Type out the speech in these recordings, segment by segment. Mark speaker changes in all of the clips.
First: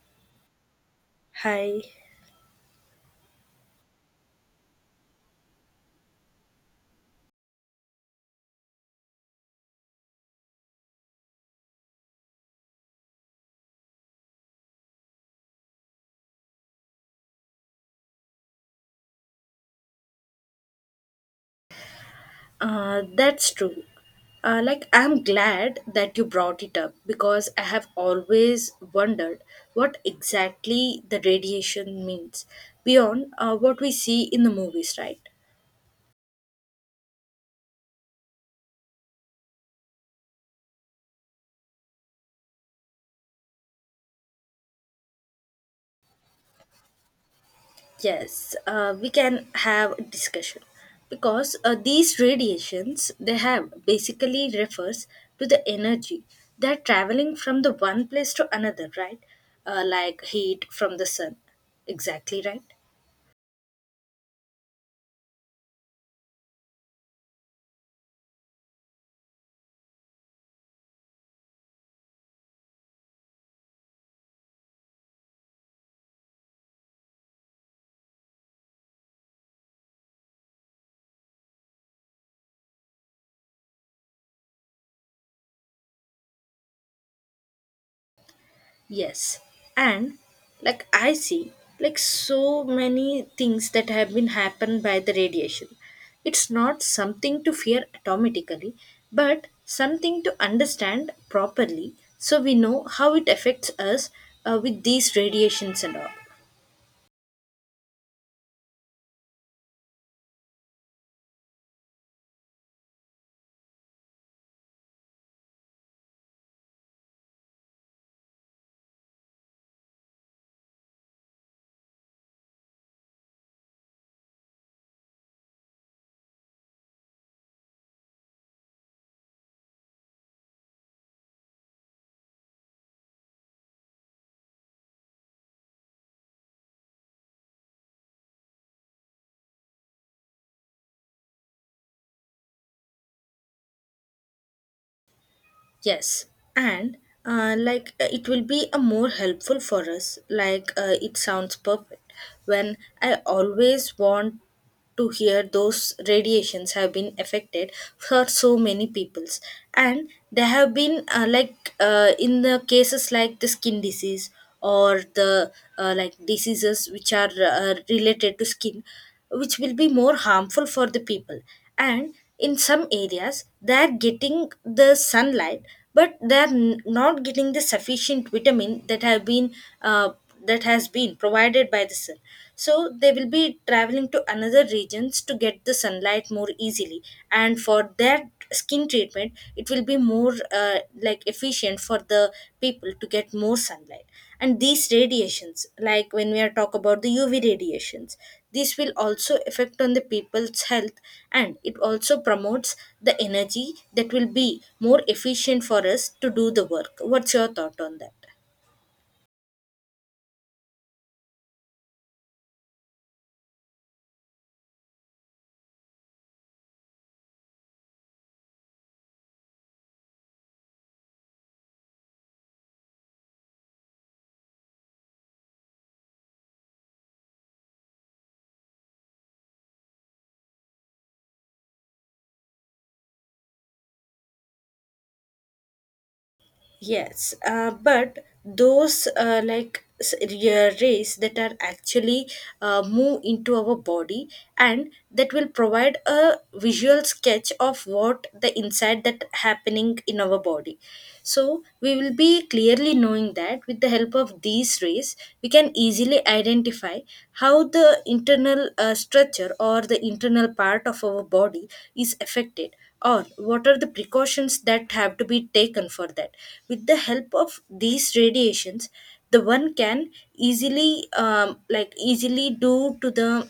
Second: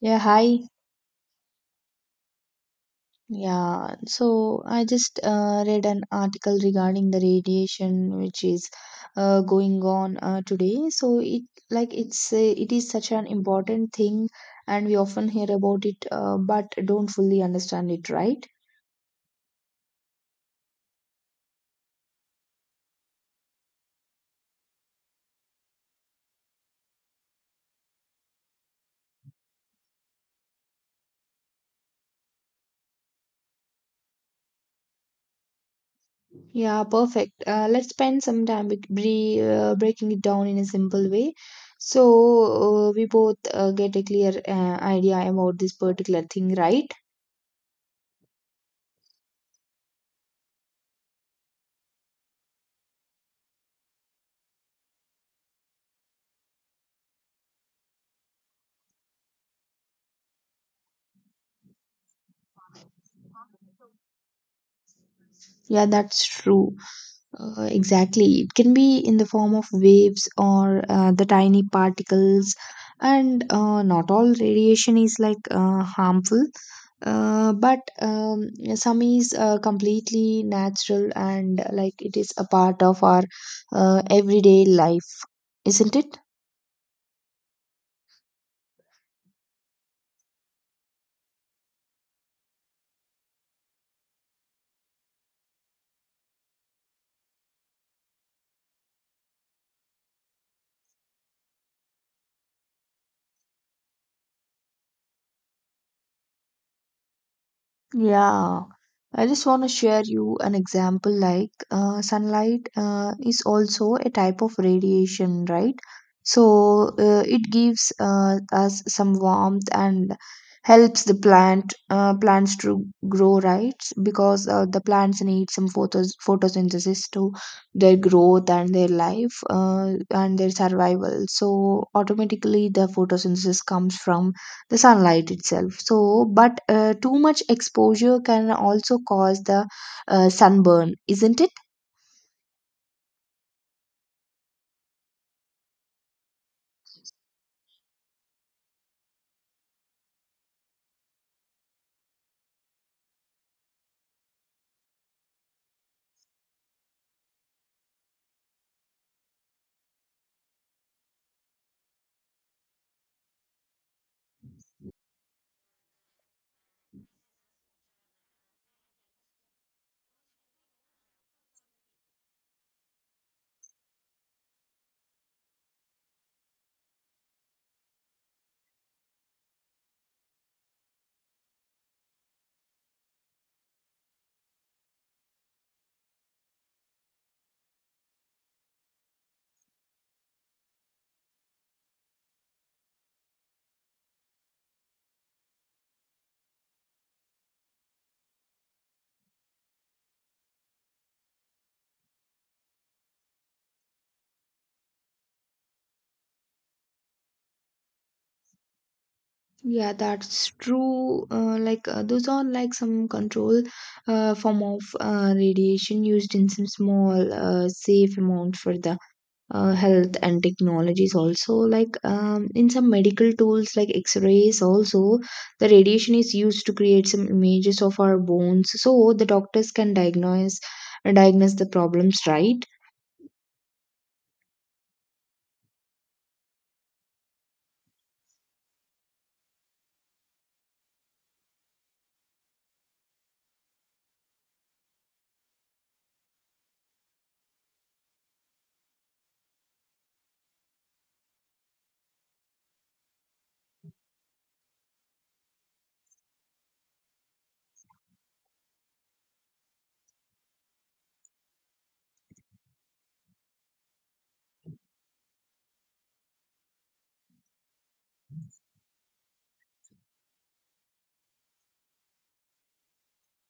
Speaker 1: Yeah, hi.
Speaker 2: Hi,
Speaker 1: Yeah, so I just read an article regarding the radiation which is going on today. So it like it's it is such an important thing, and we often hear about it, but don't fully understand it, right?
Speaker 2: that's true. I'm glad that you brought it up because I have always wondered what exactly the radiation means beyond what we see in the movies, right?
Speaker 1: Yeah, perfect. Let's spend some time breaking it down in a simple way, so we both get a clear idea about this particular thing, right?
Speaker 2: Yes, we can have a discussion because these radiations they have basically refers to the energy that traveling from the one place to another, right? Like heat from the sun. Exactly right.
Speaker 1: Yeah, that's true. Exactly. It can be in the form of waves or the tiny particles, and not all radiation is harmful, but some is completely natural and like it is a part of our everyday life, isn't it?
Speaker 2: Yes. And like I see like so many things that have been happened by the radiation. It's not something to fear automatically, but something to understand properly so we know how it affects us with these radiations and all.
Speaker 1: Yeah, I just want to share you an example like sunlight is also a type of radiation, right? So it gives us some warmth and helps the plants to grow, right? Because the plants need some photosynthesis to their growth and their life and their survival. So automatically the photosynthesis comes from the sunlight itself so but too much exposure can also cause the sunburn, isn't it?
Speaker 2: Yes, and it will be a more helpful for us. Like, it sounds perfect. When I always want to hear those radiations have been affected for so many peoples, and they have been in the cases like the skin disease or the like diseases which are related to skin which will be more harmful for the people, and in some areas they are getting the sunlight but they are not getting the sufficient vitamin that have been uh, that has been provided by the sun, so they will be traveling to another regions to get the sunlight more easily, and for that skin treatment it will be more like efficient for the people to get more sunlight. And these radiations, like when we are talk about the uv radiations, this will also affect on the people's health, and it also promotes the energy that will be more efficient for us to do the work. What's your thought on that?
Speaker 1: Yeah, that's true. Those are like some control form of radiation used in some small safe amount for the health and technologies also like in some medical tools like x-rays also the radiation is used to create some images of our bones so the doctors can diagnose the problems, right?
Speaker 2: Yes, but those like yeah, rays that are actually move into our body and that will provide a visual sketch of what the inside that happening in our body, so we will be clearly knowing that with the help of these rays we can easily identify how the internal structure or the internal part of our body is affected, or what are the precautions that have to be taken for that with the help of these radiations. The one can easily easily do to the,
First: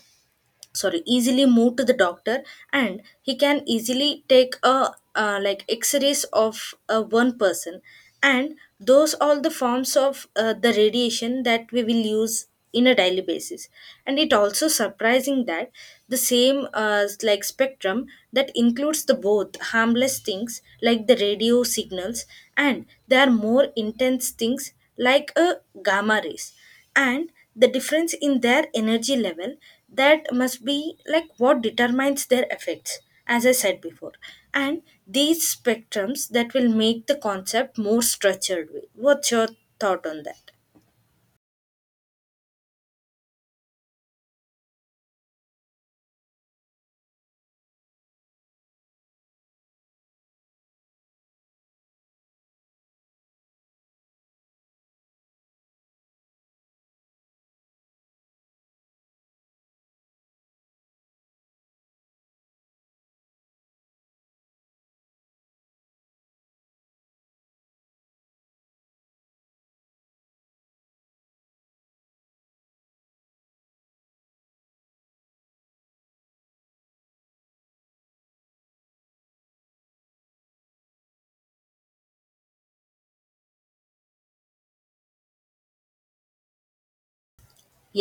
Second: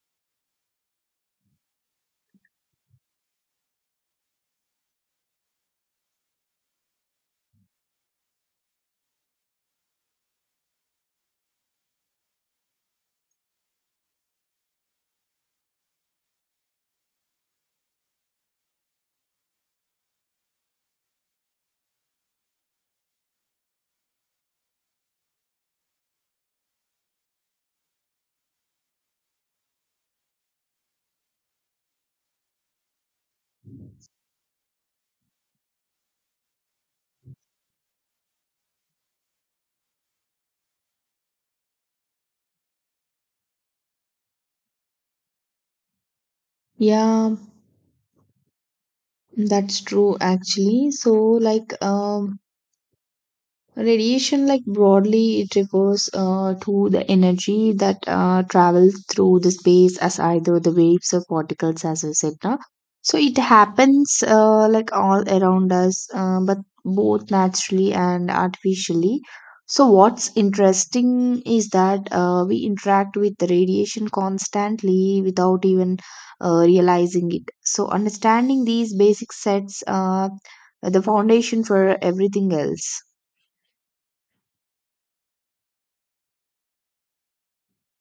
Speaker 2: sorry, easily move to the doctor, and he can easily take a like x-rays of one person. And those all the forms of the radiation that we will use in a daily basis. And it also surprising that the same like spectrum that includes the both harmless things like the radio signals, and they are more intense things like a gamma rays, and the difference in their energy level, that must be like what determines their effects, as I said before. And these spectrums that will make the concept more structured way. What's your thought on that?
Speaker 1: Yeah, that's true actually. So like um Radiation, like broadly, it refers to the energy that travels through the space as either the waves or particles, as I said. Na. So it happens like all around us, but both naturally and artificially. So what's interesting is that we interact with the radiation constantly without even realizing it. So understanding these basic sets the foundation for everything else.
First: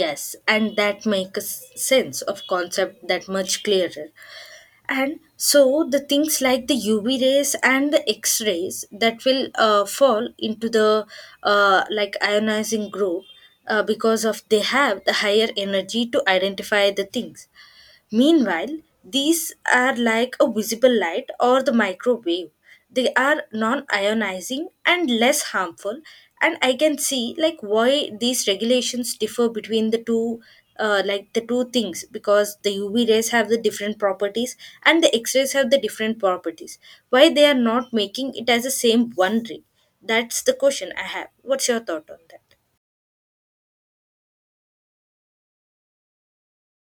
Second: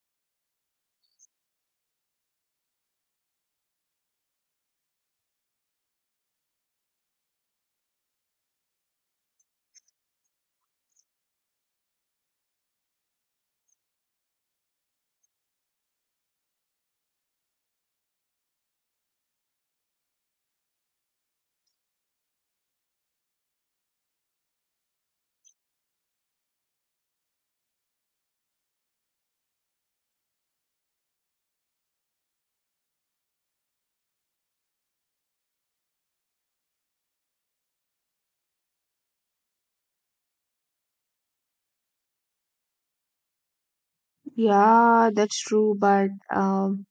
Speaker 2: Yes, and that makes sense of concept that much clearer. And so the things like the uv rays and the x rays that will fall into the like ionizing group, because of they have the higher energy to identify the things. Meanwhile, these are like a visible light or the microwave. They are non ionizing and less harmful, and I can see like why these regulations differ between the two. Like the two things, because the UV rays have the different properties and the X-rays have the different properties. Why they are not making it as the same one ray? That's the question I have. What's your thought on that?
Speaker 1: Yeah, that's true, but um,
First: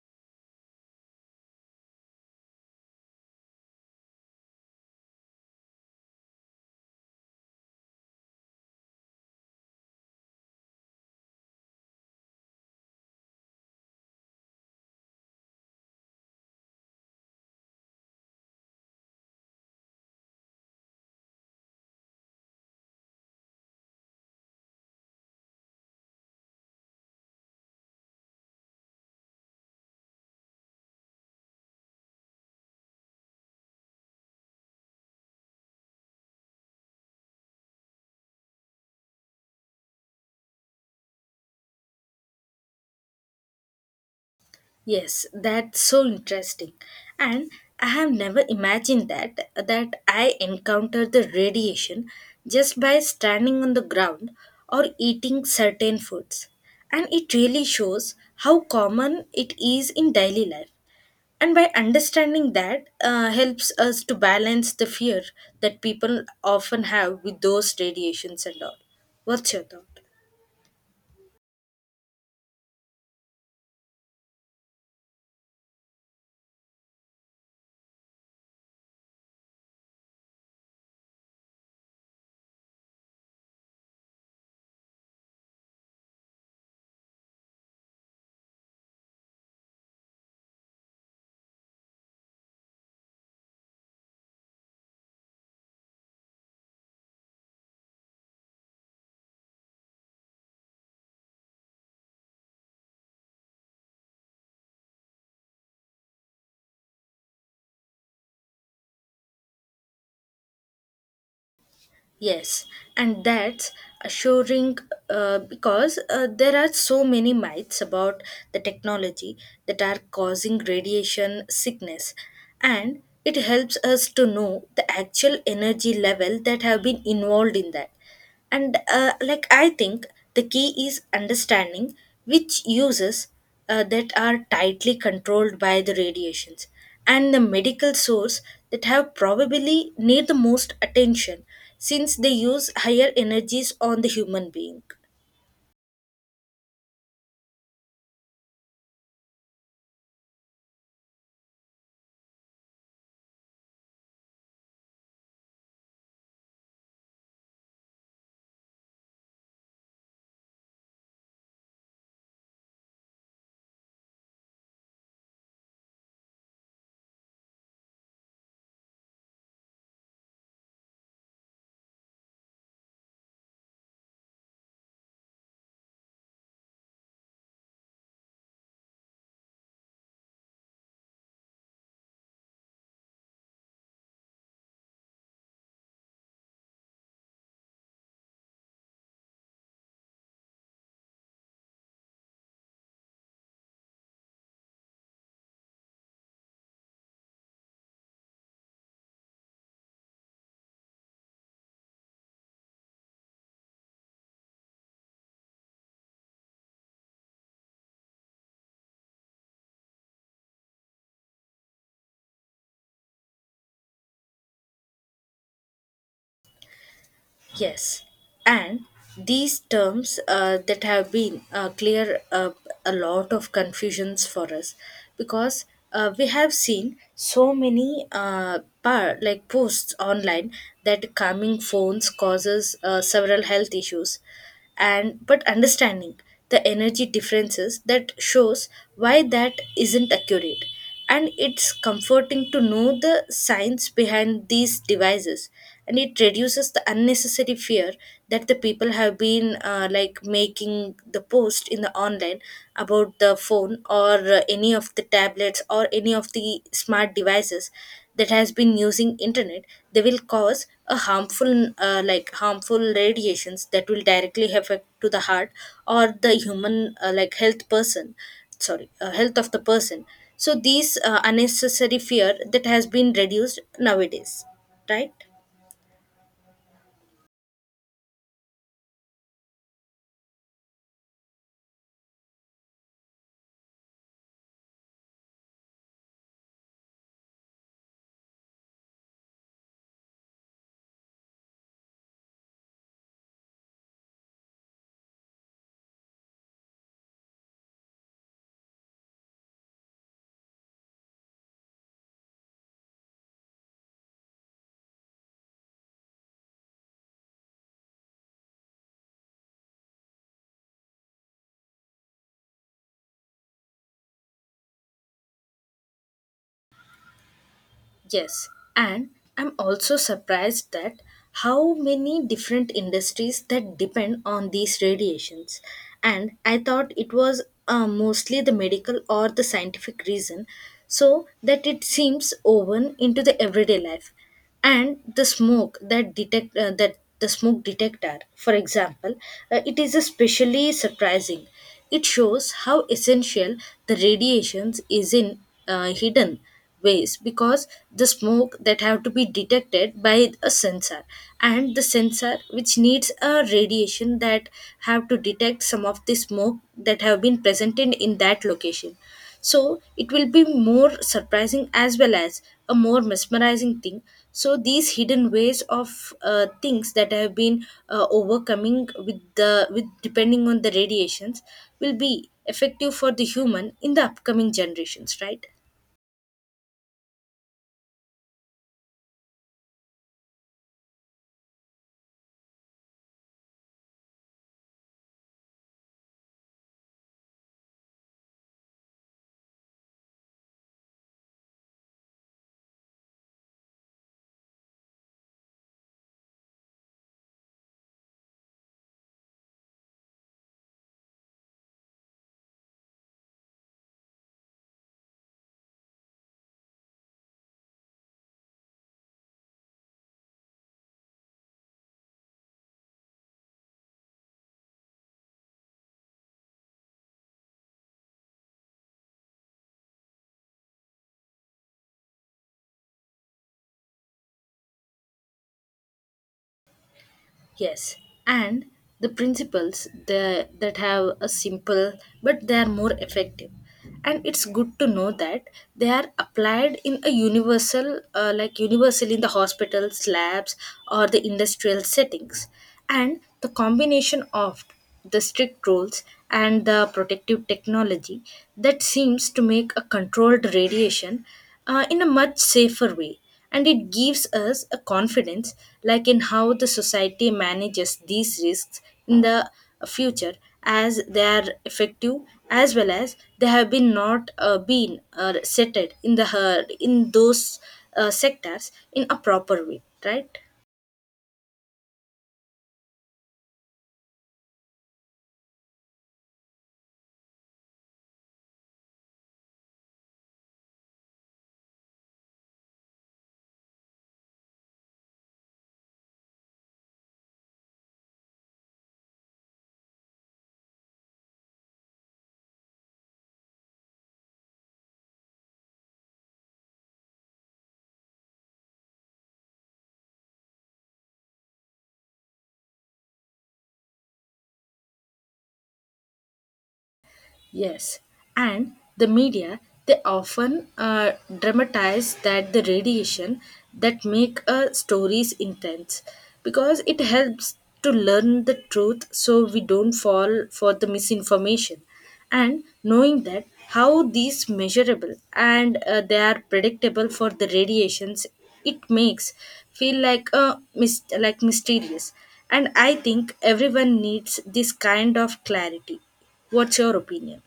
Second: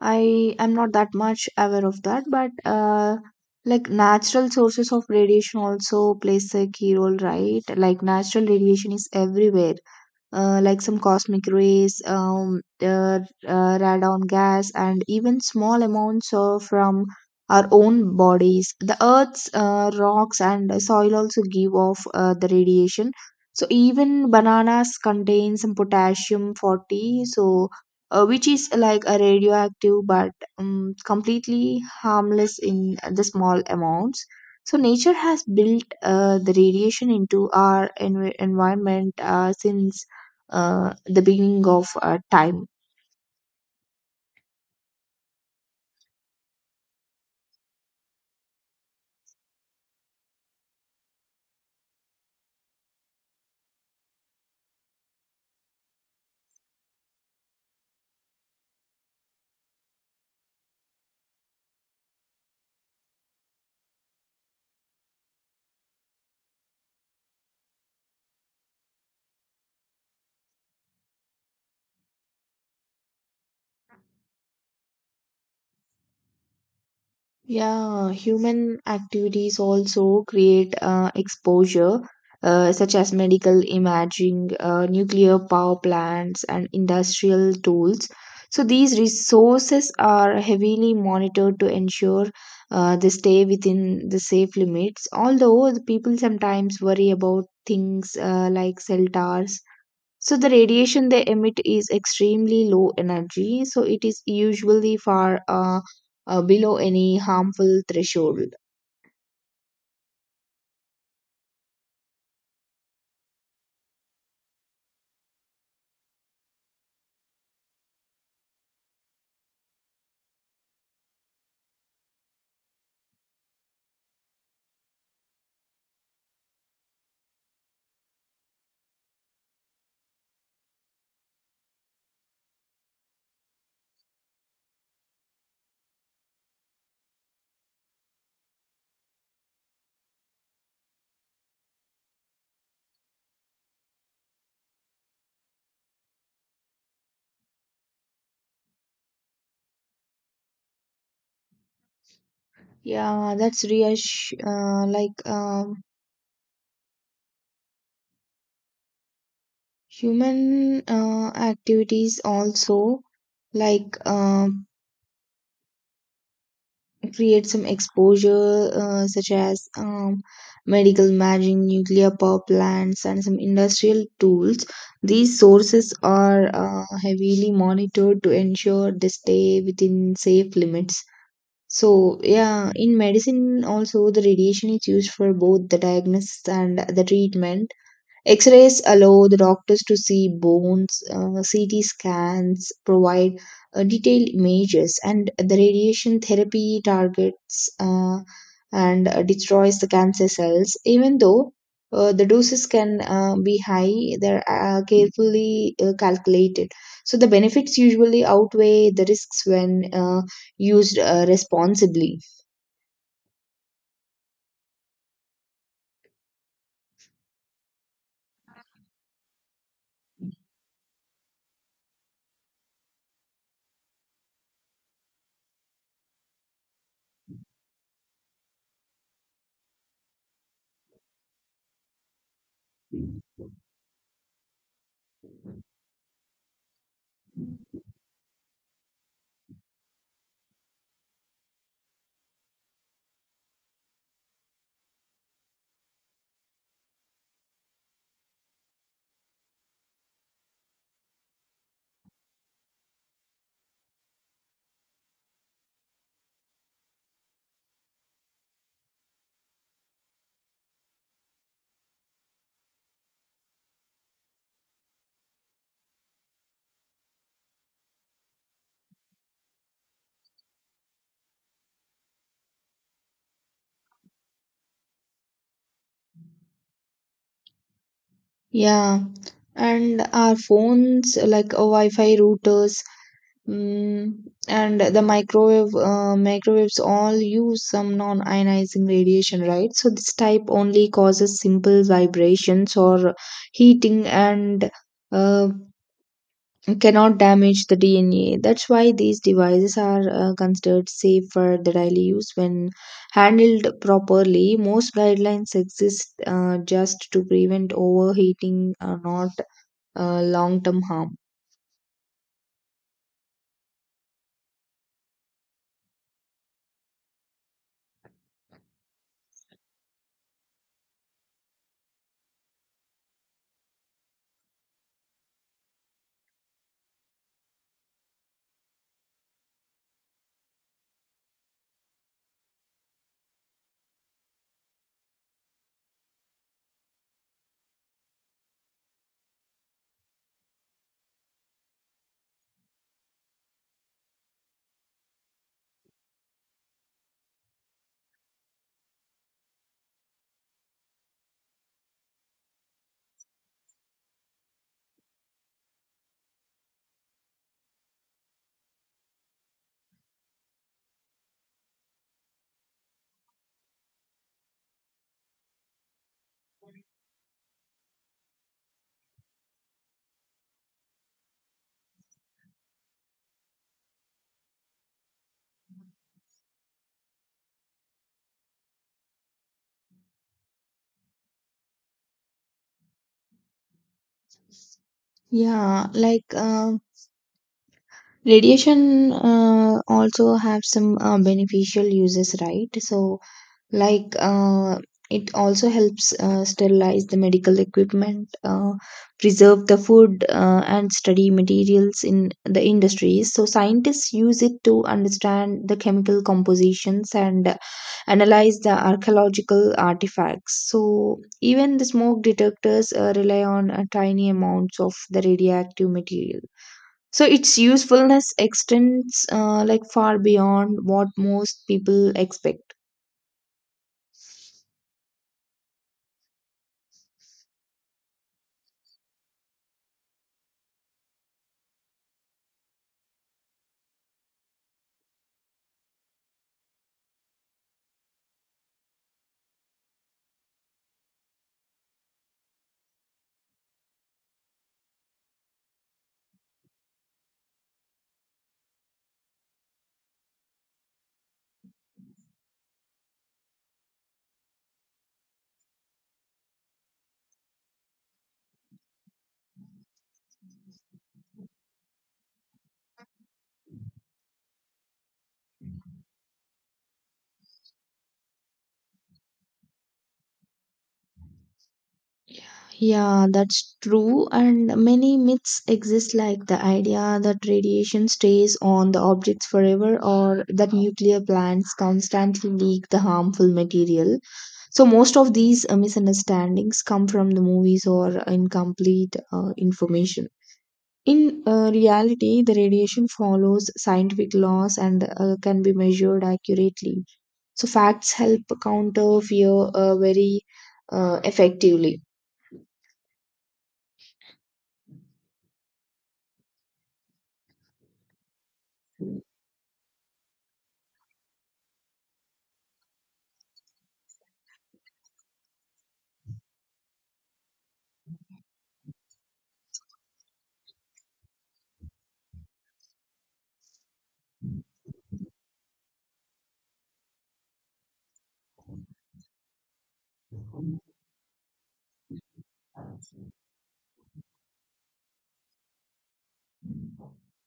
Speaker 1: I am not that much aware of that. But like natural sources of radiation also plays a key role, right? Like natural radiation is everywhere, like some cosmic rays, radon gas, and even small amounts of, from our own bodies. The Earth's rocks and soil also give off the radiation. So even bananas contain some potassium 40, so which is like a radioactive but completely harmless in the small amounts. So nature has built the radiation into our environment since the beginning of time.
Speaker 2: Yes, that's so interesting. And I have never imagined that I encounter the radiation just by standing on the ground or eating certain foods. And it really shows how common it is in daily life. And by understanding that helps us to balance the fear that people often have with those radiations and all. What's your thought?
Speaker 1: Yeah, human activities also create exposure, such as medical imaging, nuclear power plants, and industrial tools. So these resources are heavily monitored to ensure they stay within the safe limits. Although the people sometimes worry about things like cell towers. So the radiation they emit is extremely low energy, so it is usually far below any harmful threshold.
Speaker 2: Yes, and that's assuring because there are so many myths about the technology that are causing radiation sickness, and it helps us to know the actual energy level that have been involved in that. And like I think the key is understanding which uses that are tightly controlled by the radiations, and the medical source that have probably need the most attention since they use higher energies on the human being.
Speaker 1: Yeah, that's reassure. Like human activities also, like create some exposure such as medical imaging, nuclear power plants, and some industrial tools. These sources are heavily monitored to ensure they stay within safe limits. So, yeah, in medicine also the radiation is used for both the diagnosis and the treatment. X-rays allow the doctors to see bones, CT scans provide detailed images, and the radiation therapy targets and destroys the cancer cells. Even though the doses can be high, they're carefully calculated. So the benefits usually outweigh the risks when used responsibly.
Speaker 2: Yes, and these terms that have been clear up a lot of confusions for us, because we have seen so many like posts online that calming phones causes several health issues. And but understanding the energy differences that shows why that isn't accurate, and it's comforting to know the science behind these devices, and it reduces the unnecessary fear that the people have been like making the post in the online about the phone or any of the tablets or any of the smart devices that has been using internet. They will cause a harmful harmful radiations that will directly affect to the heart or the human like health person, sorry, health of the person. So these unnecessary fear that has been reduced nowadays, right?
Speaker 1: Yeah, and our phones like Wi-Fi routers, and the microwaves all use some non-ionizing radiation, right? So this type only causes simple vibrations or heating and uh, cannot damage the DNA. That's why these devices are considered safe for the daily use when handled properly. Most guidelines exist just to prevent overheating, not long-term harm.
Speaker 2: Yes, and I'm also surprised that how many different industries that depend on these radiations. And I thought it was mostly the medical or the scientific reason, so that it seems woven into the everyday life. And the smoke detector, for example, it is especially surprising. It shows how essential the radiations is in hidden ways, because the smoke that have to be detected by a sensor, and the sensor which needs a radiation that have to detect some of the smoke that have been presented in that location. So it will be more surprising as well as a more mesmerizing thing. So these hidden ways of things that have been overcoming with the with depending on the radiations will be effective for the human in the upcoming generations, right?
Speaker 1: Yeah, like. Um, Radiation also have some beneficial uses, right? So, like uh, it also helps sterilize the medical equipment, preserve the food, and study materials in the industries. So, scientists use it to understand the chemical compositions and analyze the archaeological artifacts. So, even the smoke detectors rely on tiny amounts of the radioactive material. So its usefulness extends like far beyond what most people expect.
Speaker 2: Yes, and the principles that have a simple but they are more effective. And it's good to know that they are applied in a universal, universal in the hospitals, labs, or the industrial settings. And the combination of the strict rules and the protective technology that seems to make a controlled radiation in a much safer way, and it gives us a confidence like in how the society manages these risks in the future, as they are effective as well as they have been not been settled in the in those sectors in a proper way, right?
Speaker 1: Yeah, that's true. And many myths exist, like the idea that radiation stays on the objects forever or that nuclear plants constantly leak the harmful material. So, most of these misunderstandings come from the movies or incomplete information. In reality, the radiation follows scientific laws and can be measured accurately. So facts help counter fear very effectively.
Speaker 2: Yes, and the media they often dramatize that the radiation that make stories intense, because it helps to learn the truth so we don't fall for the misinformation. And knowing that how these measurable and they are predictable for the radiations, it makes feel like a mysterious. And I think everyone needs this kind of clarity. What's your opinion?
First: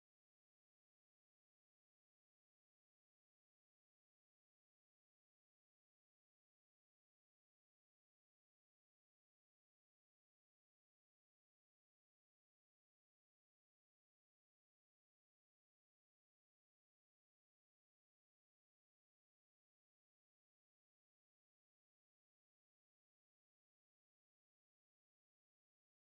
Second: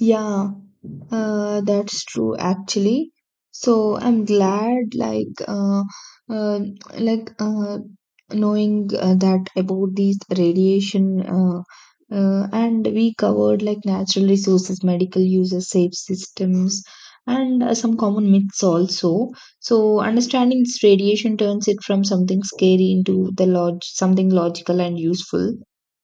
Speaker 1: Yeah, that's true actually. So I'm glad uh, like knowing that about these radiation and we covered like natural resources, medical uses, safe systems and some common myths also. So understanding this radiation turns it from something scary into the log something logical and useful.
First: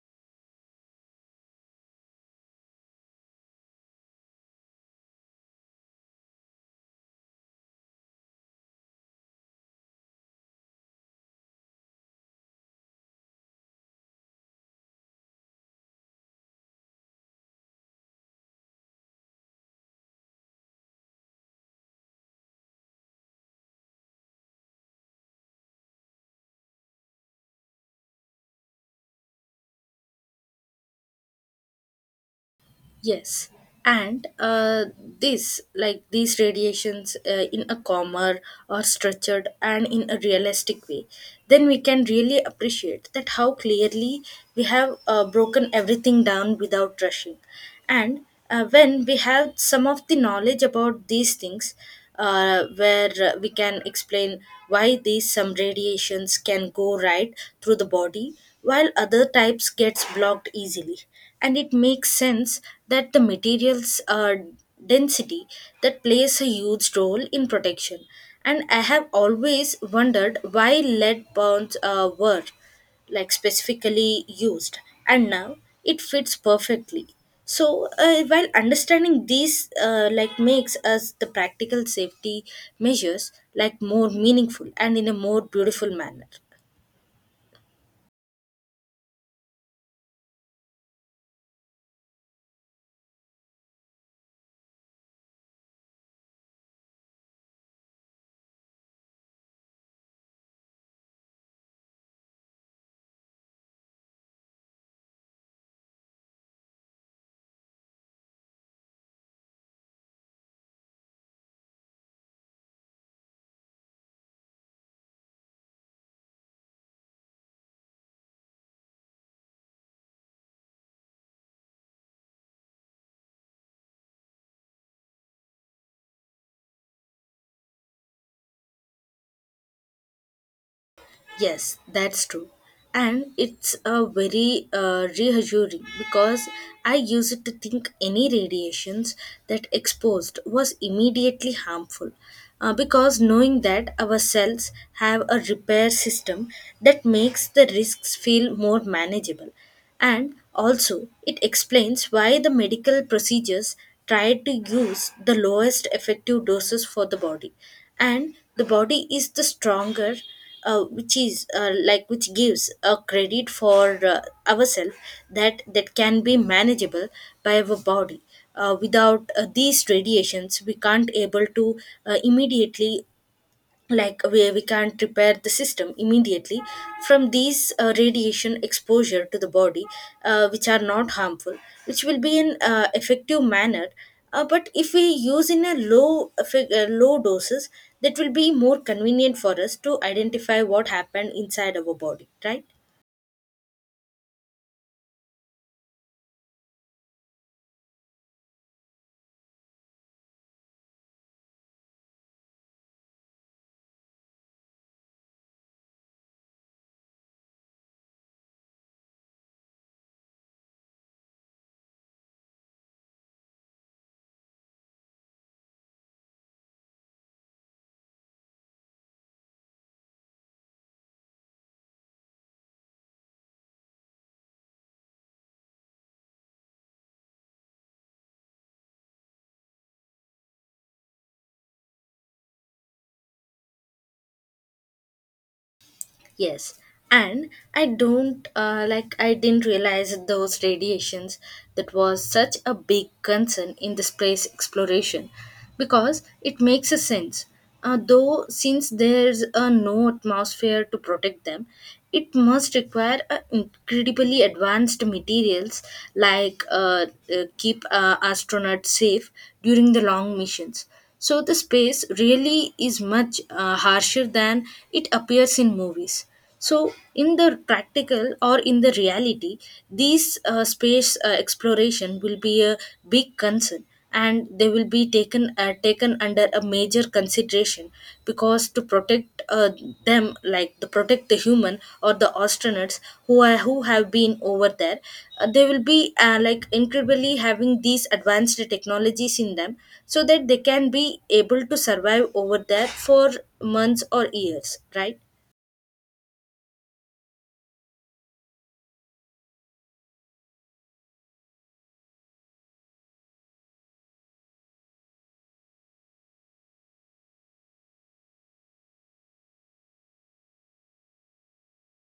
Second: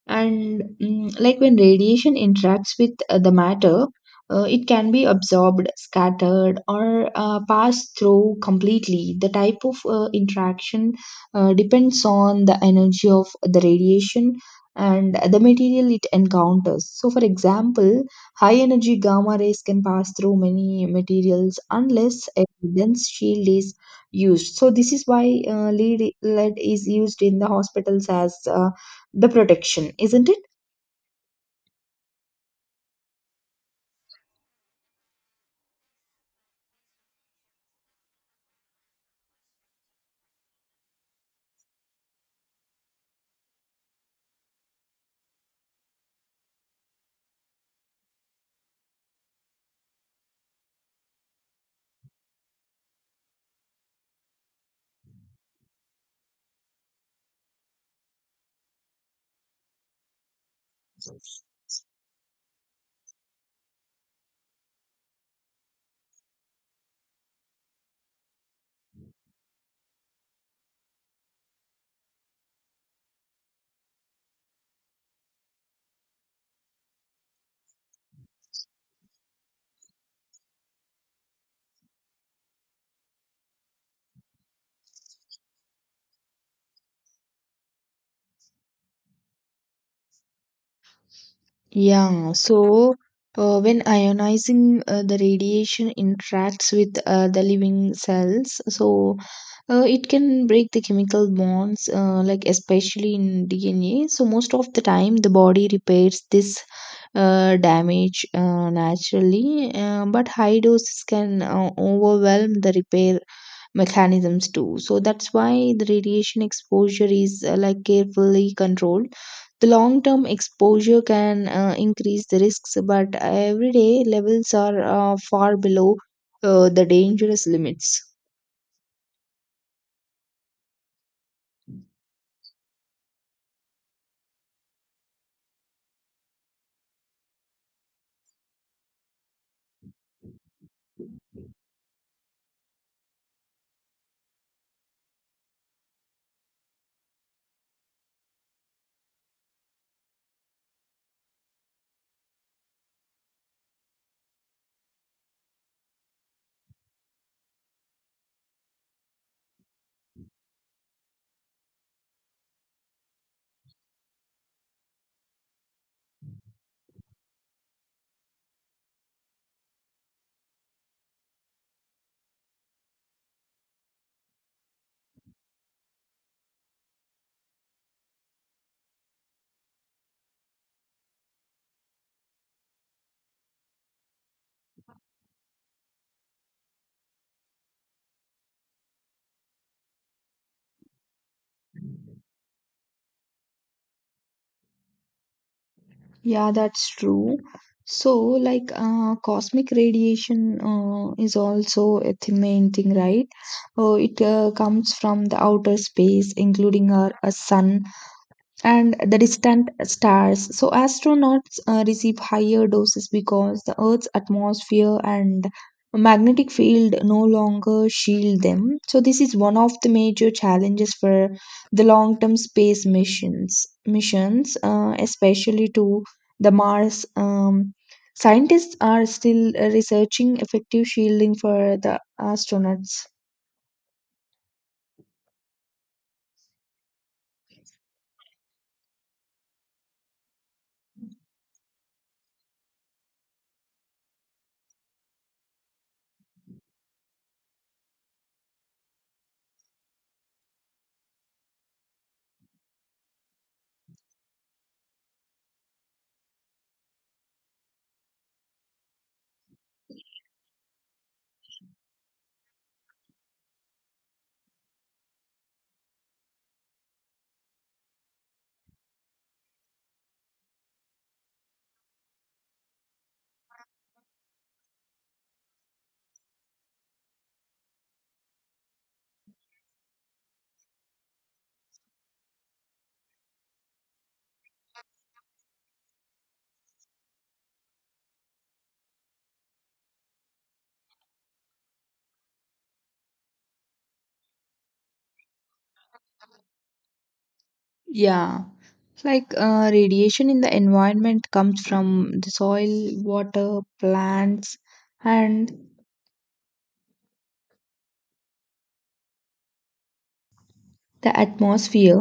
Speaker 1: And like when radiation interacts with the matter, it can be absorbed, scattered, or passed through completely. The type of interaction depends on the energy of the radiation and the material it encounters. So for example, high energy gamma rays can pass through many materials unless a dense shield is used. So this is why lead is used in the hospitals as the protection, isn't it?
Speaker 2: Yes, and this like these radiations in a calmer or structured and in a realistic way, then we can really appreciate that how clearly we have broken everything down without rushing. And when we have some of the knowledge about these things, where we can explain why these some radiations can go right through the body while other types gets blocked easily, and it makes sense that the materials density that plays a huge role in protection. And I have always wondered why lead bonds were like specifically used, and now it fits perfectly. So while understanding these like makes us the practical safety measures like more meaningful and in a more beautiful manner.
Speaker 1: Yeah, so when ionizing the radiation interacts with the living cells, so it can break the chemical bonds, especially in DNA. So most of the time, the body repairs this damage naturally, but high doses can overwhelm the repair mechanisms too. So that's why the radiation exposure is carefully controlled. The long term exposure can increase the risks, but everyday levels are far below the dangerous limits.
Speaker 2: Yes, that's true. And it's a very reassuring because I used to think any radiations that exposed was immediately harmful. Because knowing that our cells have a repair system that makes the risks feel more manageable. And also, it explains why the medical procedures try to use the lowest effective doses for the body. And the body is the stronger, which is like which gives a credit for ourselves that that can be manageable by our body. Without these radiations, we can't able to immediately, like where we can't repair the system immediately from these radiation exposure to the body, which are not harmful, which will be in effective manner. But if we use in a low doses, that will be more convenient for us to identify what happened inside our body, right?
Speaker 1: Yeah, that's true. So, like, cosmic radiation is also a main thing, right? It comes from the outer space, including our sun and the distant stars. So, astronauts receive higher doses because the Earth's atmosphere and magnetic field no longer shield them. So, this is one of the major challenges for the long term space missions especially to the Mars. Scientists are still researching effective shielding for the astronauts.
Speaker 2: Yes, and I don't I didn't realize those radiations that was such a big concern in the space exploration, because it makes a sense. Though since there's no atmosphere to protect them, it must require incredibly advanced materials like, keep astronauts safe during the long missions. So the space really is much harsher than it appears in movies. So in the practical or in the reality, these space exploration will be a big concern, and they will be taken taken under a major consideration because to protect them, like to protect the human or the astronauts who have been over there, they will be like incredibly having these advanced technologies in them so that they can be able to survive over there for months or years, right?
Speaker 1: Yeah. Like radiation in the environment comes from the soil, water, plants, and the atmosphere.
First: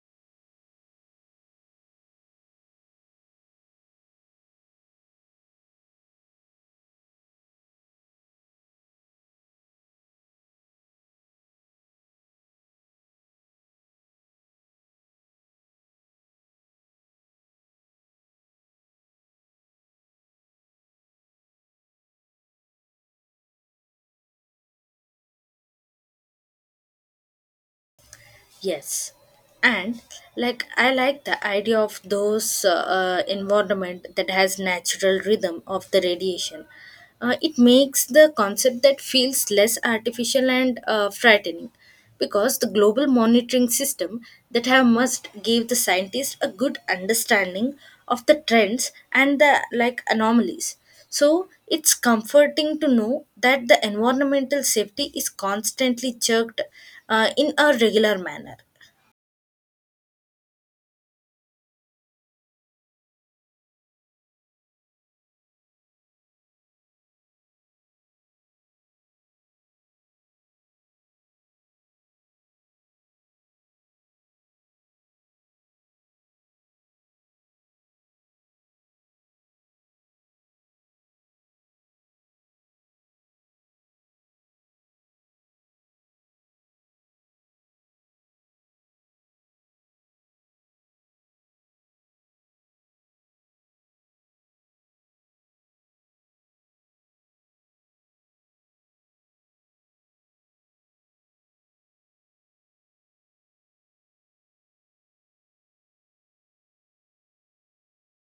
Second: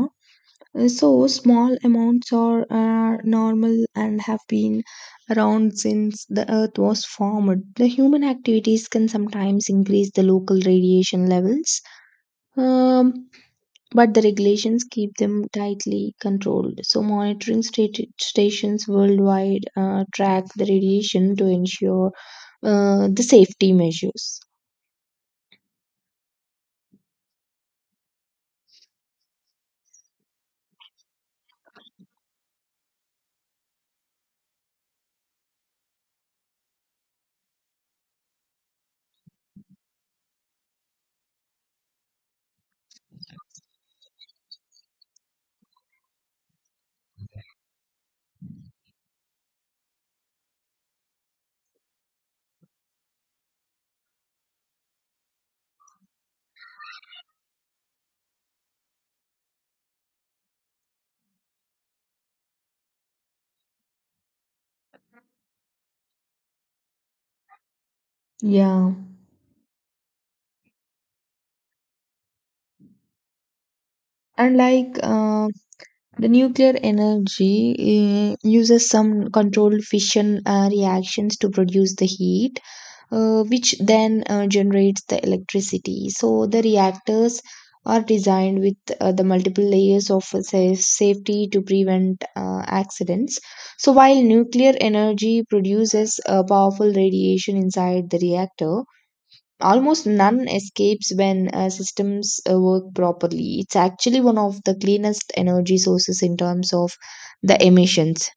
Speaker 1: So, small amounts are normal and have been around since the earth was formed. The human activities can sometimes increase the local radiation levels. Um, but the regulations keep them tightly controlled. So, monitoring stations worldwide track the radiation to ensure the safety measures.
Speaker 2: Yes, and like I like the idea of those environment that has natural rhythm of the radiation. Uh, it makes the concept that feels less artificial and frightening because the global monitoring system that have must give the scientists a good understanding of the trends and the like anomalies. So it's comforting to know that the environmental safety is constantly checked in a regular manner.
Speaker 1: Yeah. And like the nuclear energy uses some controlled fission reactions to produce the heat which then generates the electricity. So the reactors are designed with the multiple layers of safety to prevent accidents. So while nuclear energy produces a powerful radiation inside the reactor, almost none escapes when systems work properly. It's actually one of the cleanest energy sources in terms of the emissions.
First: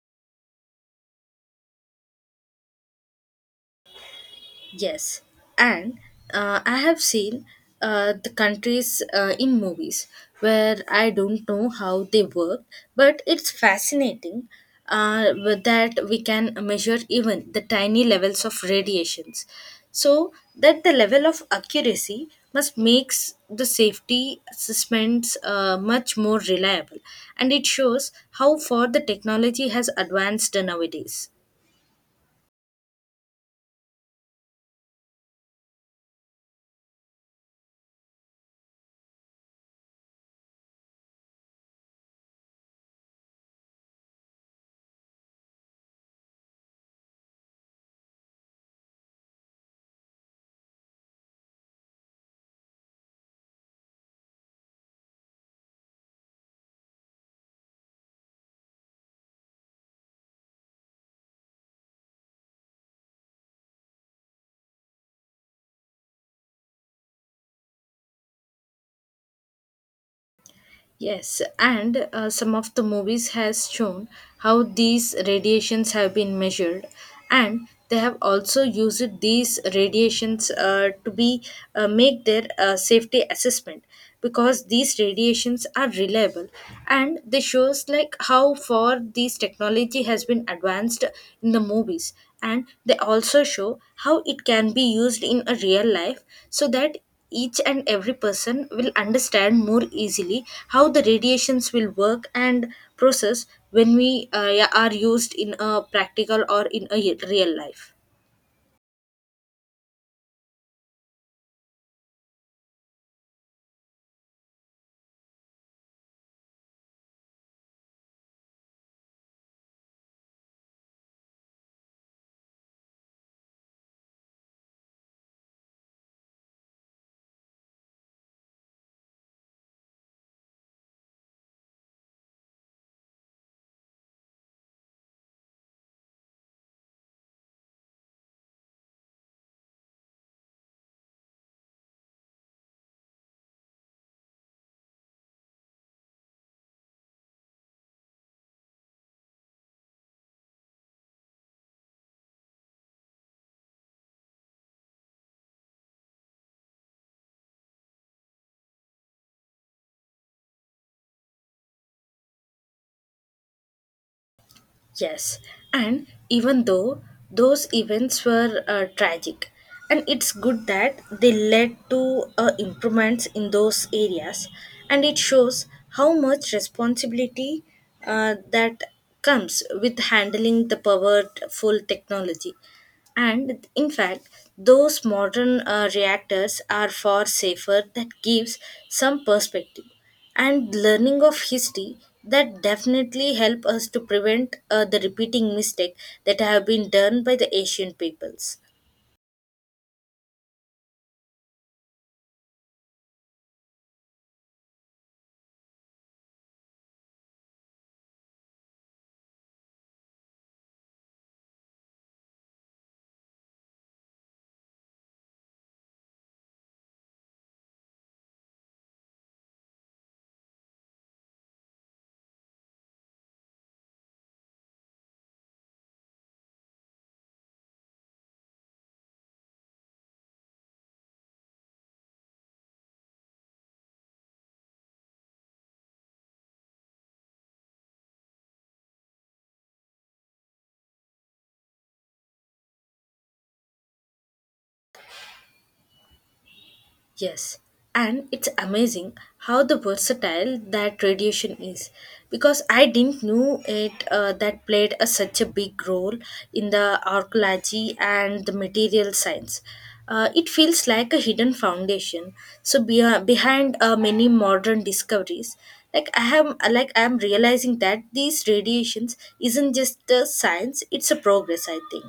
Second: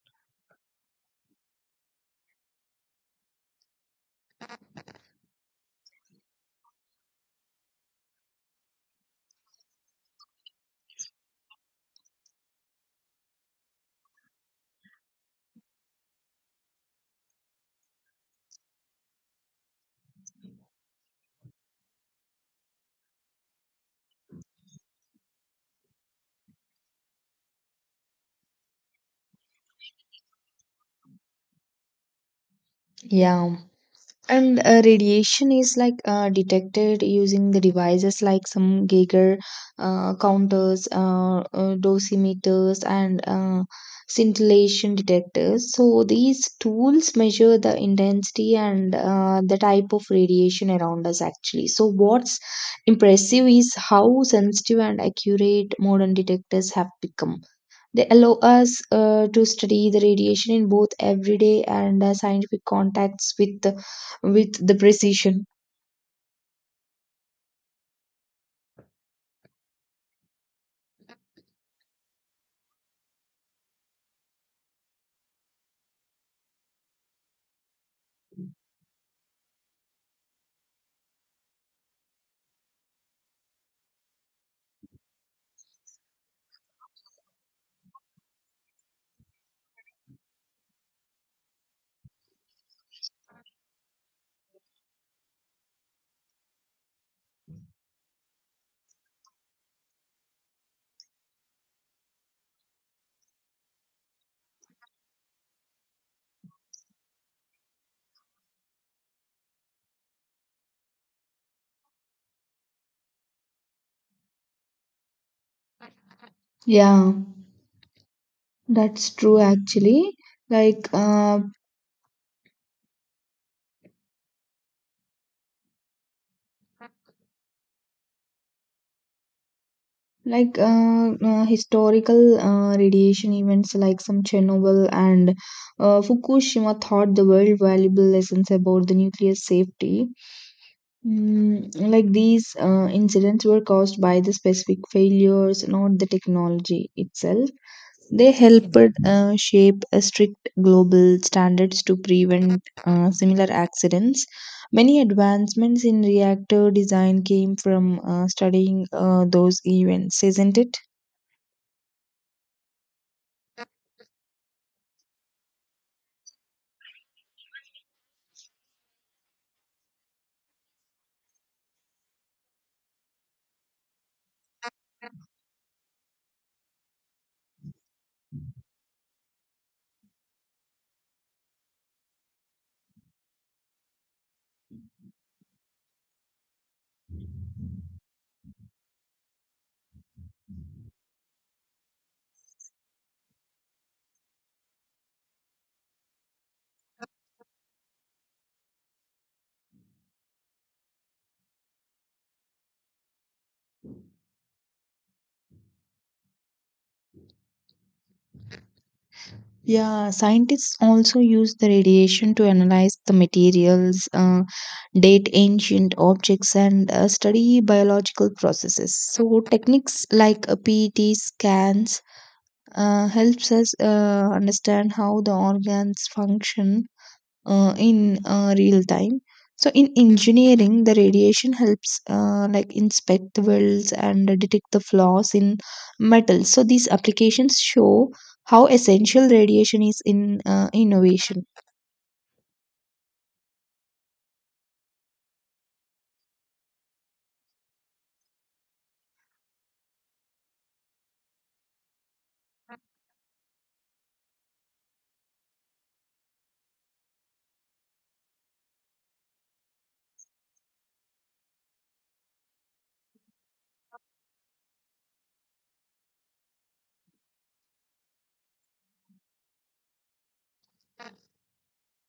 Speaker 2: Yes, and I have seen the countries in movies where I don't know how they work, but it's fascinating with that we can measure even the tiny levels of radiations. So that the level of accuracy must makes the safety assessments much more reliable, and it shows how far the technology has advanced nowadays.
Speaker 1: Yeah. And radiation is detected using the devices like some Geiger counters, dosimeters, and scintillation detectors. So these tools measure the intensity and the type of radiation around us actually. So what's impressive is how sensitive and accurate modern detectors have become. They allow us to study the radiation in both everyday and scientific contacts with the precision.
Speaker 2: Yes, and some of the movies has shown how these radiations have been measured, and they have also used these radiations to be make their safety assessment because these radiations are reliable, and they shows like how far this technology has been advanced in the movies, and they also show how it can be used in a real life so that each and every person will understand more easily how the radiations will work and process when we are used in a practical or in a real life.
Speaker 1: Yeah, that's true actually. Like uh, historical radiation events like some Chernobyl and Fukushima taught the world valuable lessons about the nuclear safety. Like these incidents were caused by the specific failures, not the technology itself. They helped shape a strict global standards to prevent similar accidents. Many advancements in reactor design came from studying those events, isn't it?
Speaker 2: Yes, and even though those events were tragic, and it's good that they led to improvements in those areas, and it shows how much responsibility that comes with handling the powerful technology. And in fact, those modern reactors are far safer, that gives some perspective and learning of history that definitely help us to prevent the repeating mistake that have been done by the ancient peoples.
Speaker 1: Yeah, scientists also use the radiation to analyze the materials, date ancient objects, and study biological processes. So techniques like PET scans helps us understand how the organs function in real time. So in engineering, the radiation helps inspect the welds and detect the flaws in metals. So these applications show how essential radiation is in innovation.
Speaker 2: Yes, and it's amazing how the versatile that radiation is because I didn't know it that played a, such a big role in the archaeology and the material science. It feels like a hidden foundation. So behind many modern discoveries, like I am realizing that these radiations isn't just a science; it's a progress, I think.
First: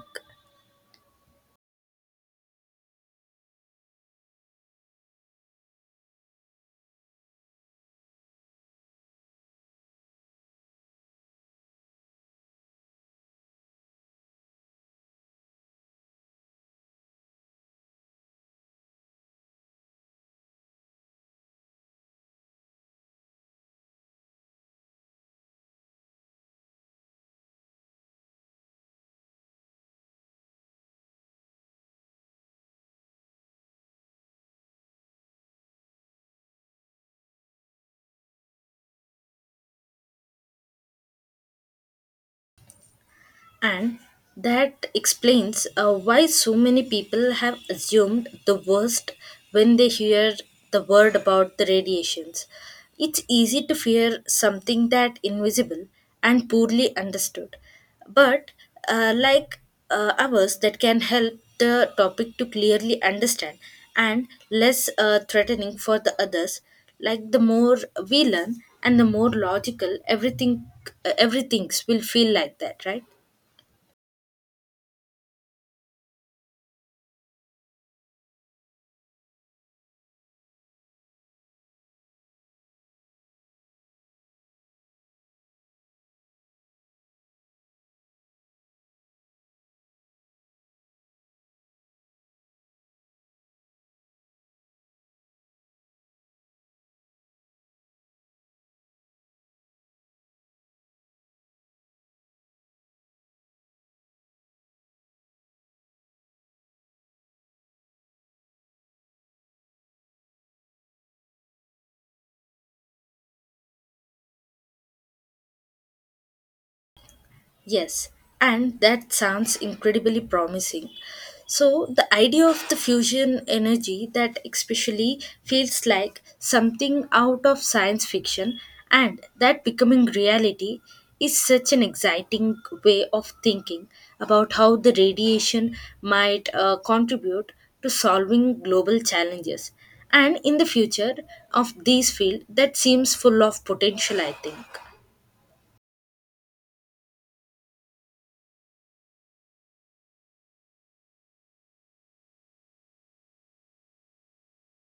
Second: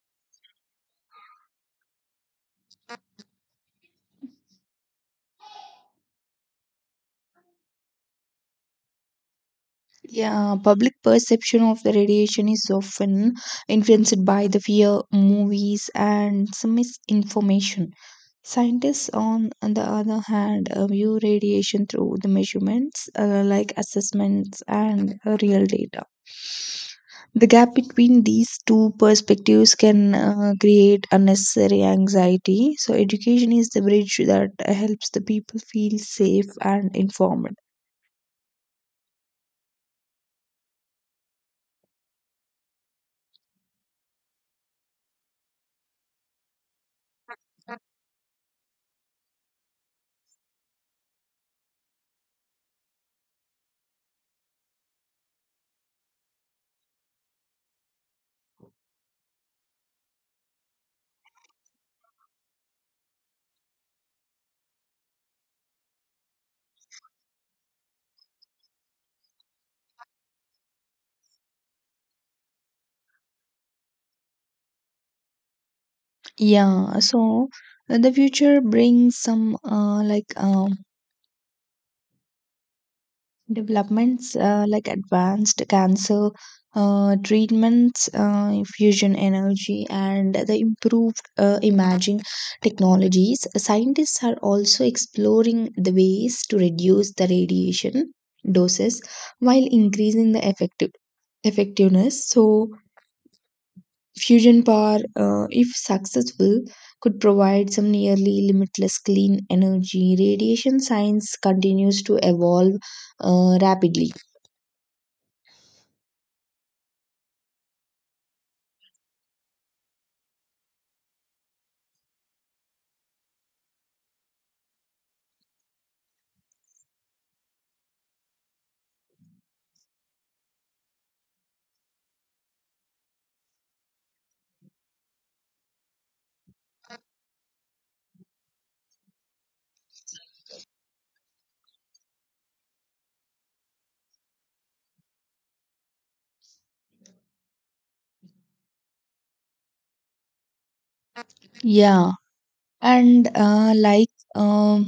Speaker 1: Yeah, public perception of the radiation is often influenced by the fear, movies, and some misinformation. Scientists, on the other hand, view radiation through the measurements, assessments, and real data. The gap between these two perspectives can create unnecessary anxiety. So, education is the bridge that helps the people feel safe and informed.
Speaker 2: And that explains why so many people have assumed the worst when they hear the word about the radiations. It's easy to fear something that invisible and poorly understood, but uh, like ours that can help the topic to clearly understand and less threatening for the others. Like the more we learn and the more logical everything, everything's will feel like that, right?
Speaker 1: Yeah, so the future brings some developments like advanced cancer treatments, fusion energy, and the improved imaging technologies. Scientists are also exploring the ways to reduce the radiation doses while increasing the effectiveness. So fusion power, if successful, could provide some nearly limitless clean energy. Radiation science continues to evolve rapidly.
Speaker 2: Yes, and that sounds incredibly promising. So, the idea of the fusion energy that especially feels like something out of science fiction and that becoming reality is such an exciting way of thinking about how the radiation might contribute to solving global challenges and in the future of this field that seems full of potential, I think.
Speaker 1: Yeah, and like. Um,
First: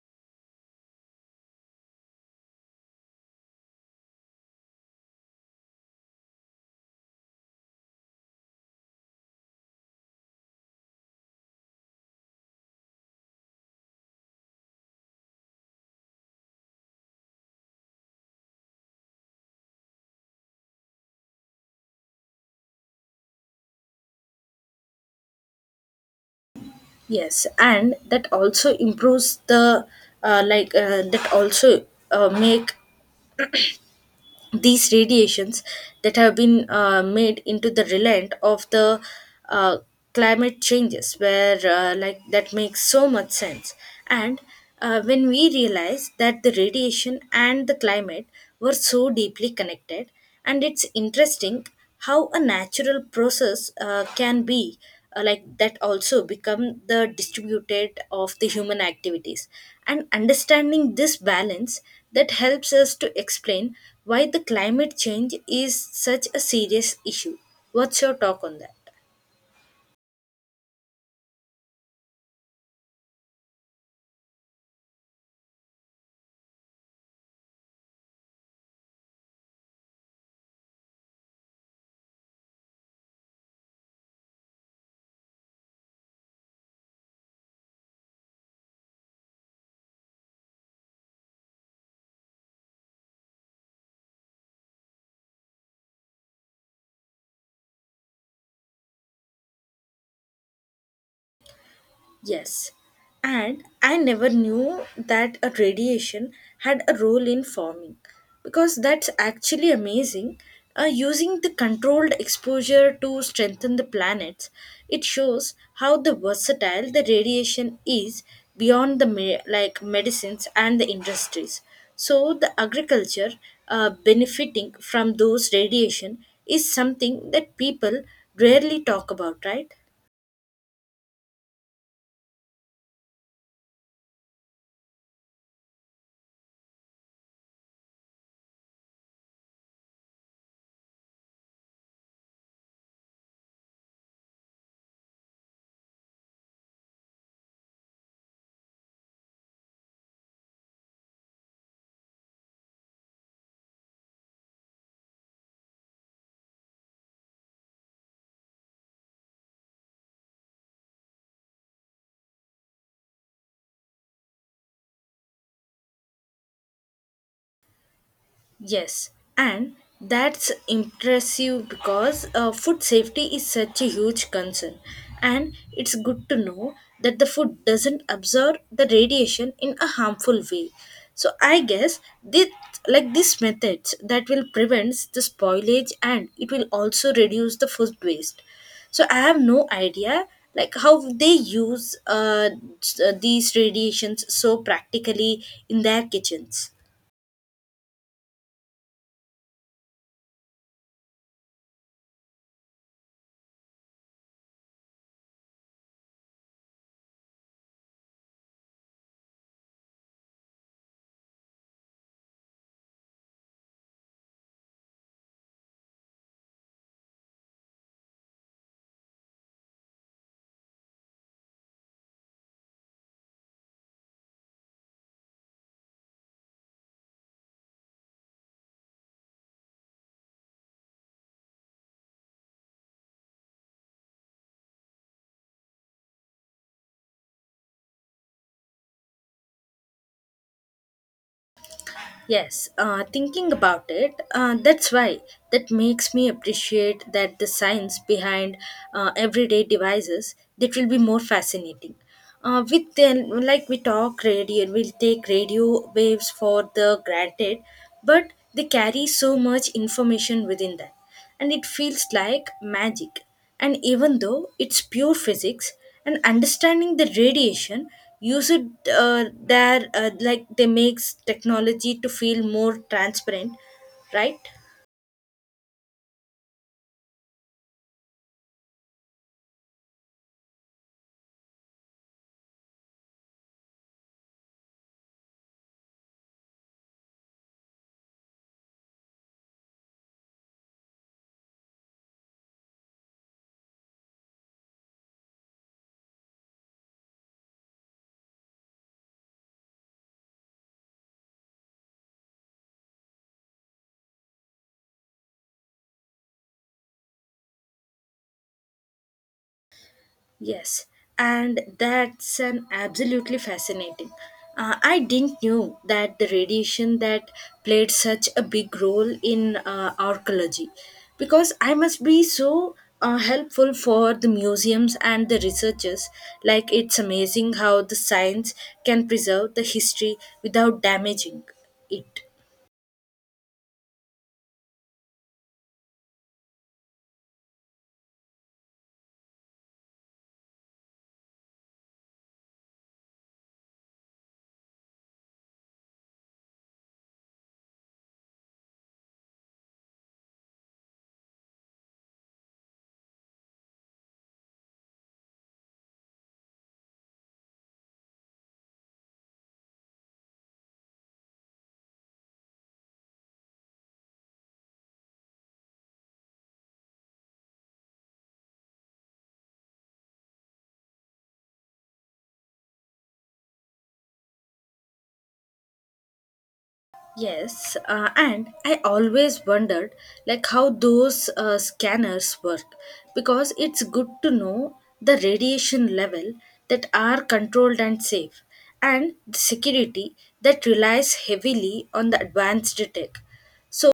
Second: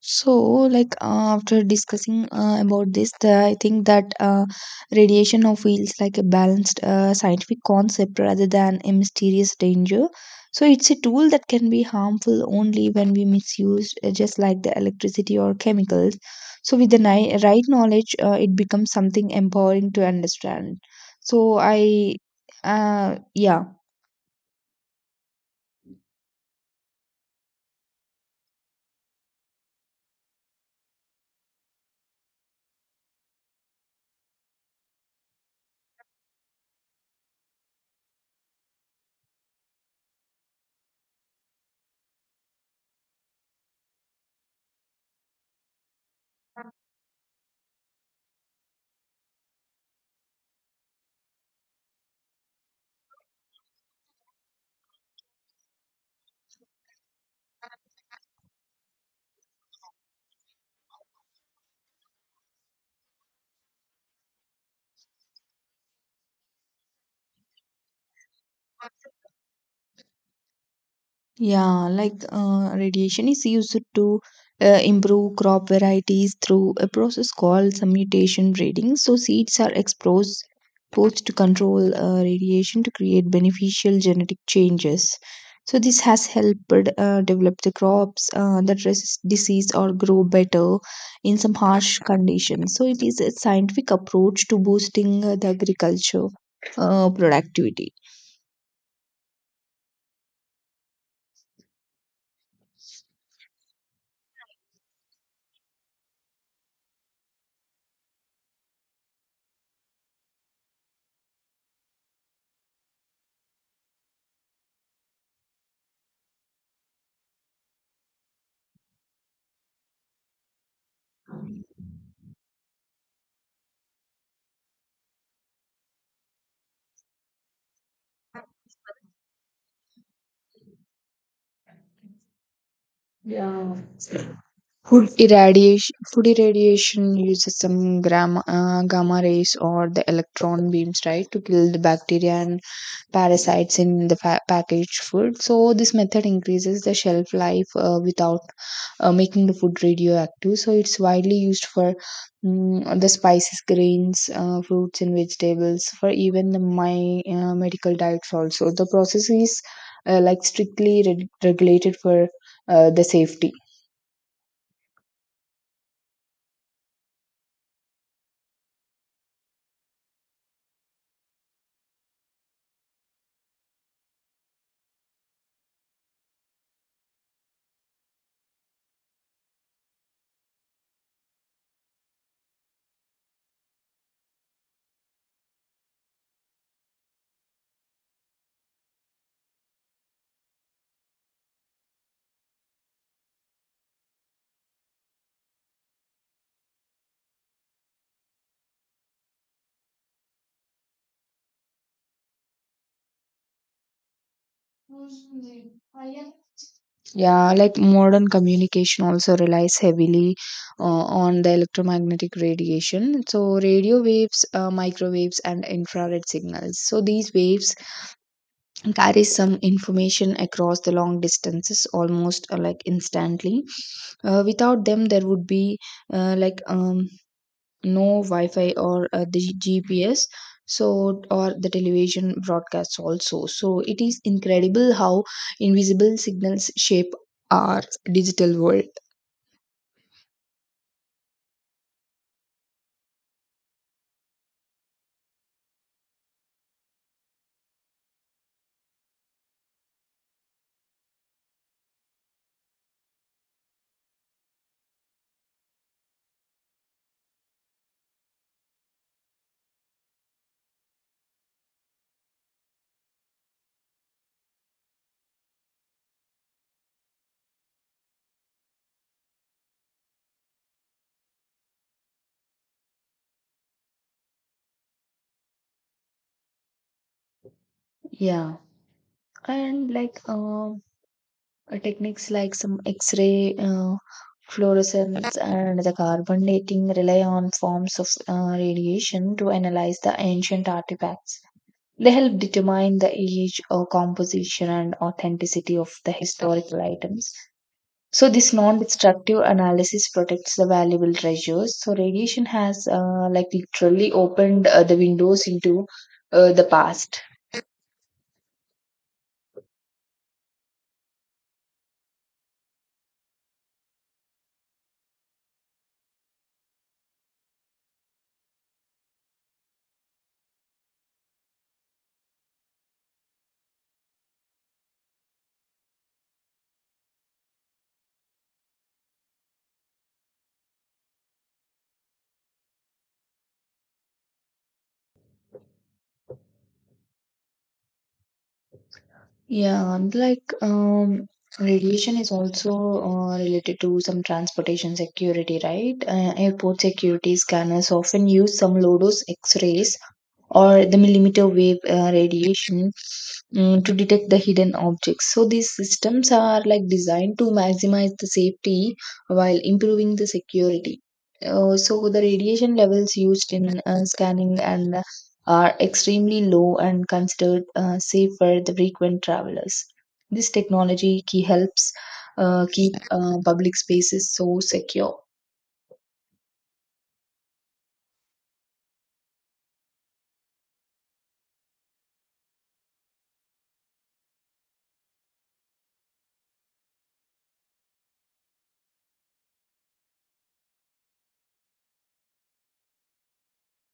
Speaker 1: So, after discussing about this, I think that radiation now feels like a balanced scientific concept rather than a mysterious danger. So, it's a tool that can be harmful only when we misuse, just like the electricity or chemicals. So, with the right knowledge, it becomes something empowering to understand. So, I, yeah.
Speaker 2: Yes, and that also improves the that also make these radiations that have been made into the relent of the uh, climate changes where like that makes so much sense, and when we realize that the radiation and the climate were so deeply connected, and it's interesting how a natural process can be like that also become the distributed of the human activities, and understanding this balance that helps us to explain why the climate change is such a serious issue. What's your talk on that?
Speaker 1: Yeah, radiation is used to improve crop varieties through a process called summutation breeding. So seeds are exposed to control radiation to create beneficial genetic changes. So this has helped develop the crops that resist disease or grow better in some harsh conditions. So it is a scientific approach to boosting the agriculture productivity.
Speaker 2: Yes, and I never knew that a radiation had a role in forming because that's actually amazing. Using the controlled exposure to strengthen the planets, it shows how the versatile the radiation is beyond the like medicines and the industries. So the agriculture benefiting from those radiation is something that people rarely talk about, right?
Speaker 1: Yeah. Food irradiation uses some gamma rays or the electron beams, right, to kill the bacteria and parasites in the packaged food. So this method increases the shelf life without making the food radioactive. So it's widely used for mm, the spices, grains, fruits, and vegetables. For even the my medical diets also, the process is like strictly regulated for the safety.
Speaker 2: Yes, and that's impressive because food safety is such a huge concern, and it's good to know that the food doesn't absorb the radiation in a harmful way. So I guess this like these methods that will prevent the spoilage, and it will also reduce the food waste. So I have no idea like how they use these radiations so practically in their kitchens.
Speaker 1: Yeah, like modern communication also relies heavily on the electromagnetic radiation. So radio waves, microwaves, and infrared signals. So these waves carry some information across the long distances almost like instantly. Without them, there would be uh, like um, no wi-fi or the gps so or the television broadcasts also, so it is incredible how invisible signals shape our digital world.
Speaker 2: Yes, thinking about it, that's why that makes me appreciate that the science behind everyday devices that will be more fascinating. With then, like we talk radio, we'll take radio waves for the granted, but they carry so much information within that, and it feels like magic. And even though it's pure physics, and understanding the radiation use it, there like they makes technology to feel more transparent, right?
Speaker 1: Yeah, and techniques like some x-ray fluorescence and the carbon dating rely on forms of radiation to analyze the ancient artifacts. They help determine the age or composition and authenticity of the historical items. So this non-destructive analysis protects the valuable treasures. So radiation has like literally opened the windows into the past.
Speaker 2: Yes, and that's an absolutely fascinating. I didn't knew that the radiation that played such a big role in archaeology, because I must be so helpful for the museums and the researchers. Like it's amazing how the science can preserve the history without damaging it.
Speaker 1: Yeah, and radiation is also related to some transportation security, right? Airport security scanners often use some low-dose X-rays or the millimeter wave radiation mm, to detect the hidden objects. So these systems are like designed to maximize the safety while improving the security. So the radiation levels used in scanning and are extremely low and considered safe for the frequent travelers. This technology key helps keep public spaces so secure.
Speaker 2: Yes, and I always wondered like how those scanners work because it's good to know the radiation level that are controlled and safe, and the security that relies heavily on the advanced tech. So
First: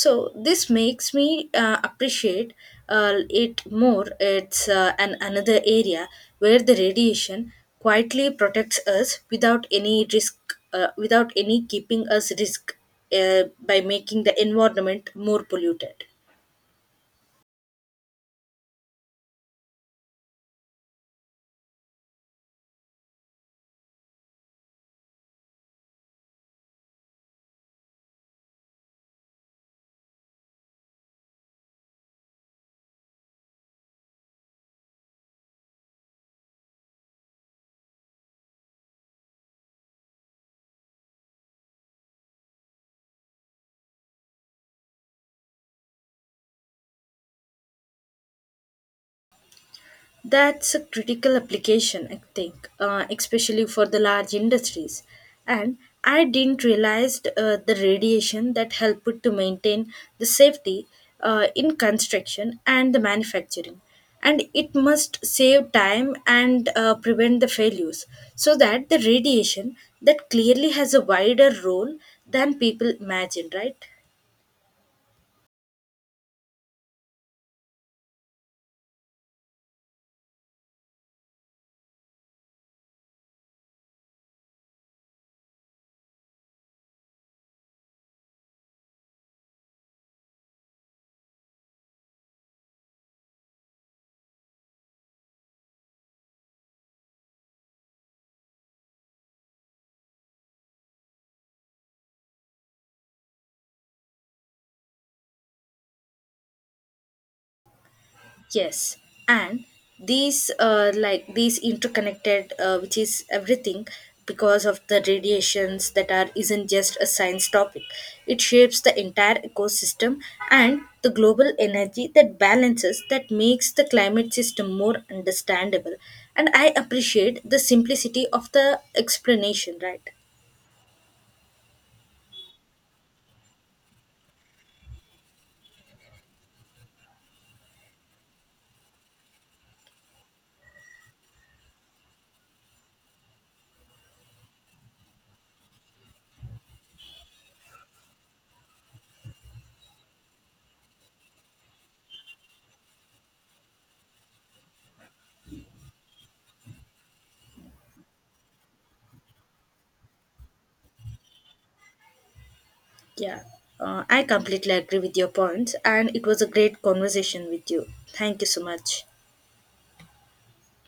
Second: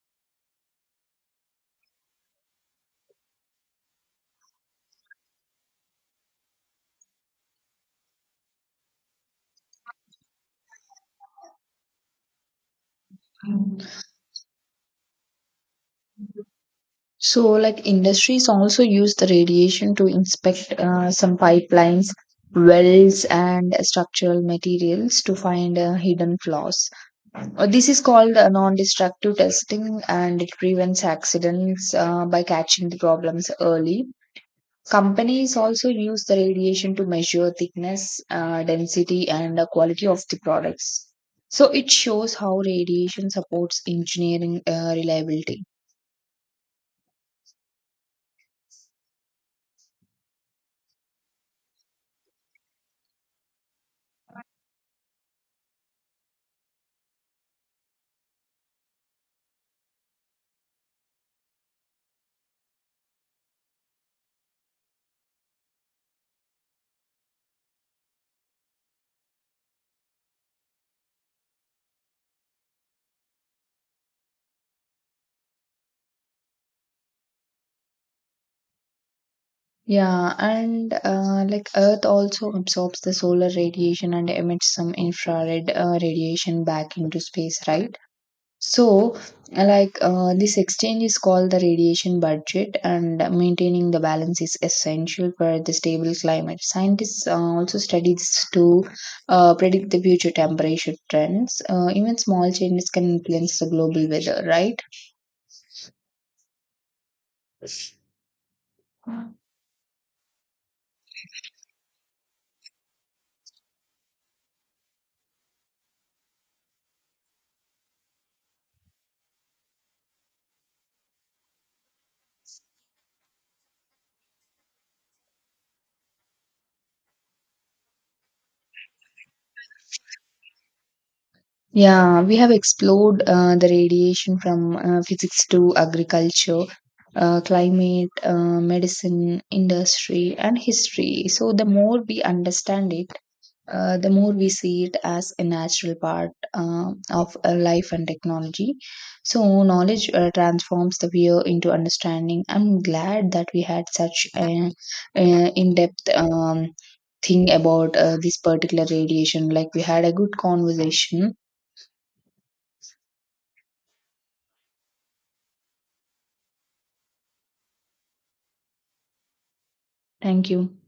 Speaker 2: so this makes me appreciate it more. It's an another area where the radiation quietly protects us without any risk, without any keeping us risk, by making the environment more polluted.
Speaker 1: So, like industries also use the radiation to inspect some pipelines, wells, and structural materials to find hidden flaws. This is called non-destructive testing, and it prevents accidents by catching the problems early. Companies also use the radiation to measure thickness, density, and the quality of the products. So, it shows how radiation supports engineering reliability.
Speaker 2: That's a critical application, I think, especially for the large industries. And I didn't realize the radiation that helped to maintain the safety in construction and the manufacturing. And it must save time and prevent the failures so that the radiation that clearly has a wider role than people imagine, right?
Speaker 1: Yeah, and like Earth also absorbs the solar radiation and emits some infrared radiation back into space, right? So, this exchange is called the radiation budget, and maintaining the balance is essential for the stable climate. Scientists also study this to predict the future temperature trends. Even small changes can influence the global weather, right?
Speaker 2: Yes, and these like these interconnected, which is everything because of the radiations that are isn't just a science topic. It shapes the entire ecosystem and the global energy that balances that makes the climate system more understandable. And I appreciate the simplicity of the explanation, right?
Speaker 1: Yeah, we have explored the radiation from physics to agriculture, climate, medicine, industry, and history. So, the more we understand it, the more we see it as a natural part of life and technology. So, knowledge transforms the fear into understanding. I'm glad that we had such an in depth thing about this particular radiation. Like, we had a good conversation.
Speaker 2: Yeah, I completely agree with your points, and it was a great conversation with you. Thank you so much.
Speaker 1: Thank you.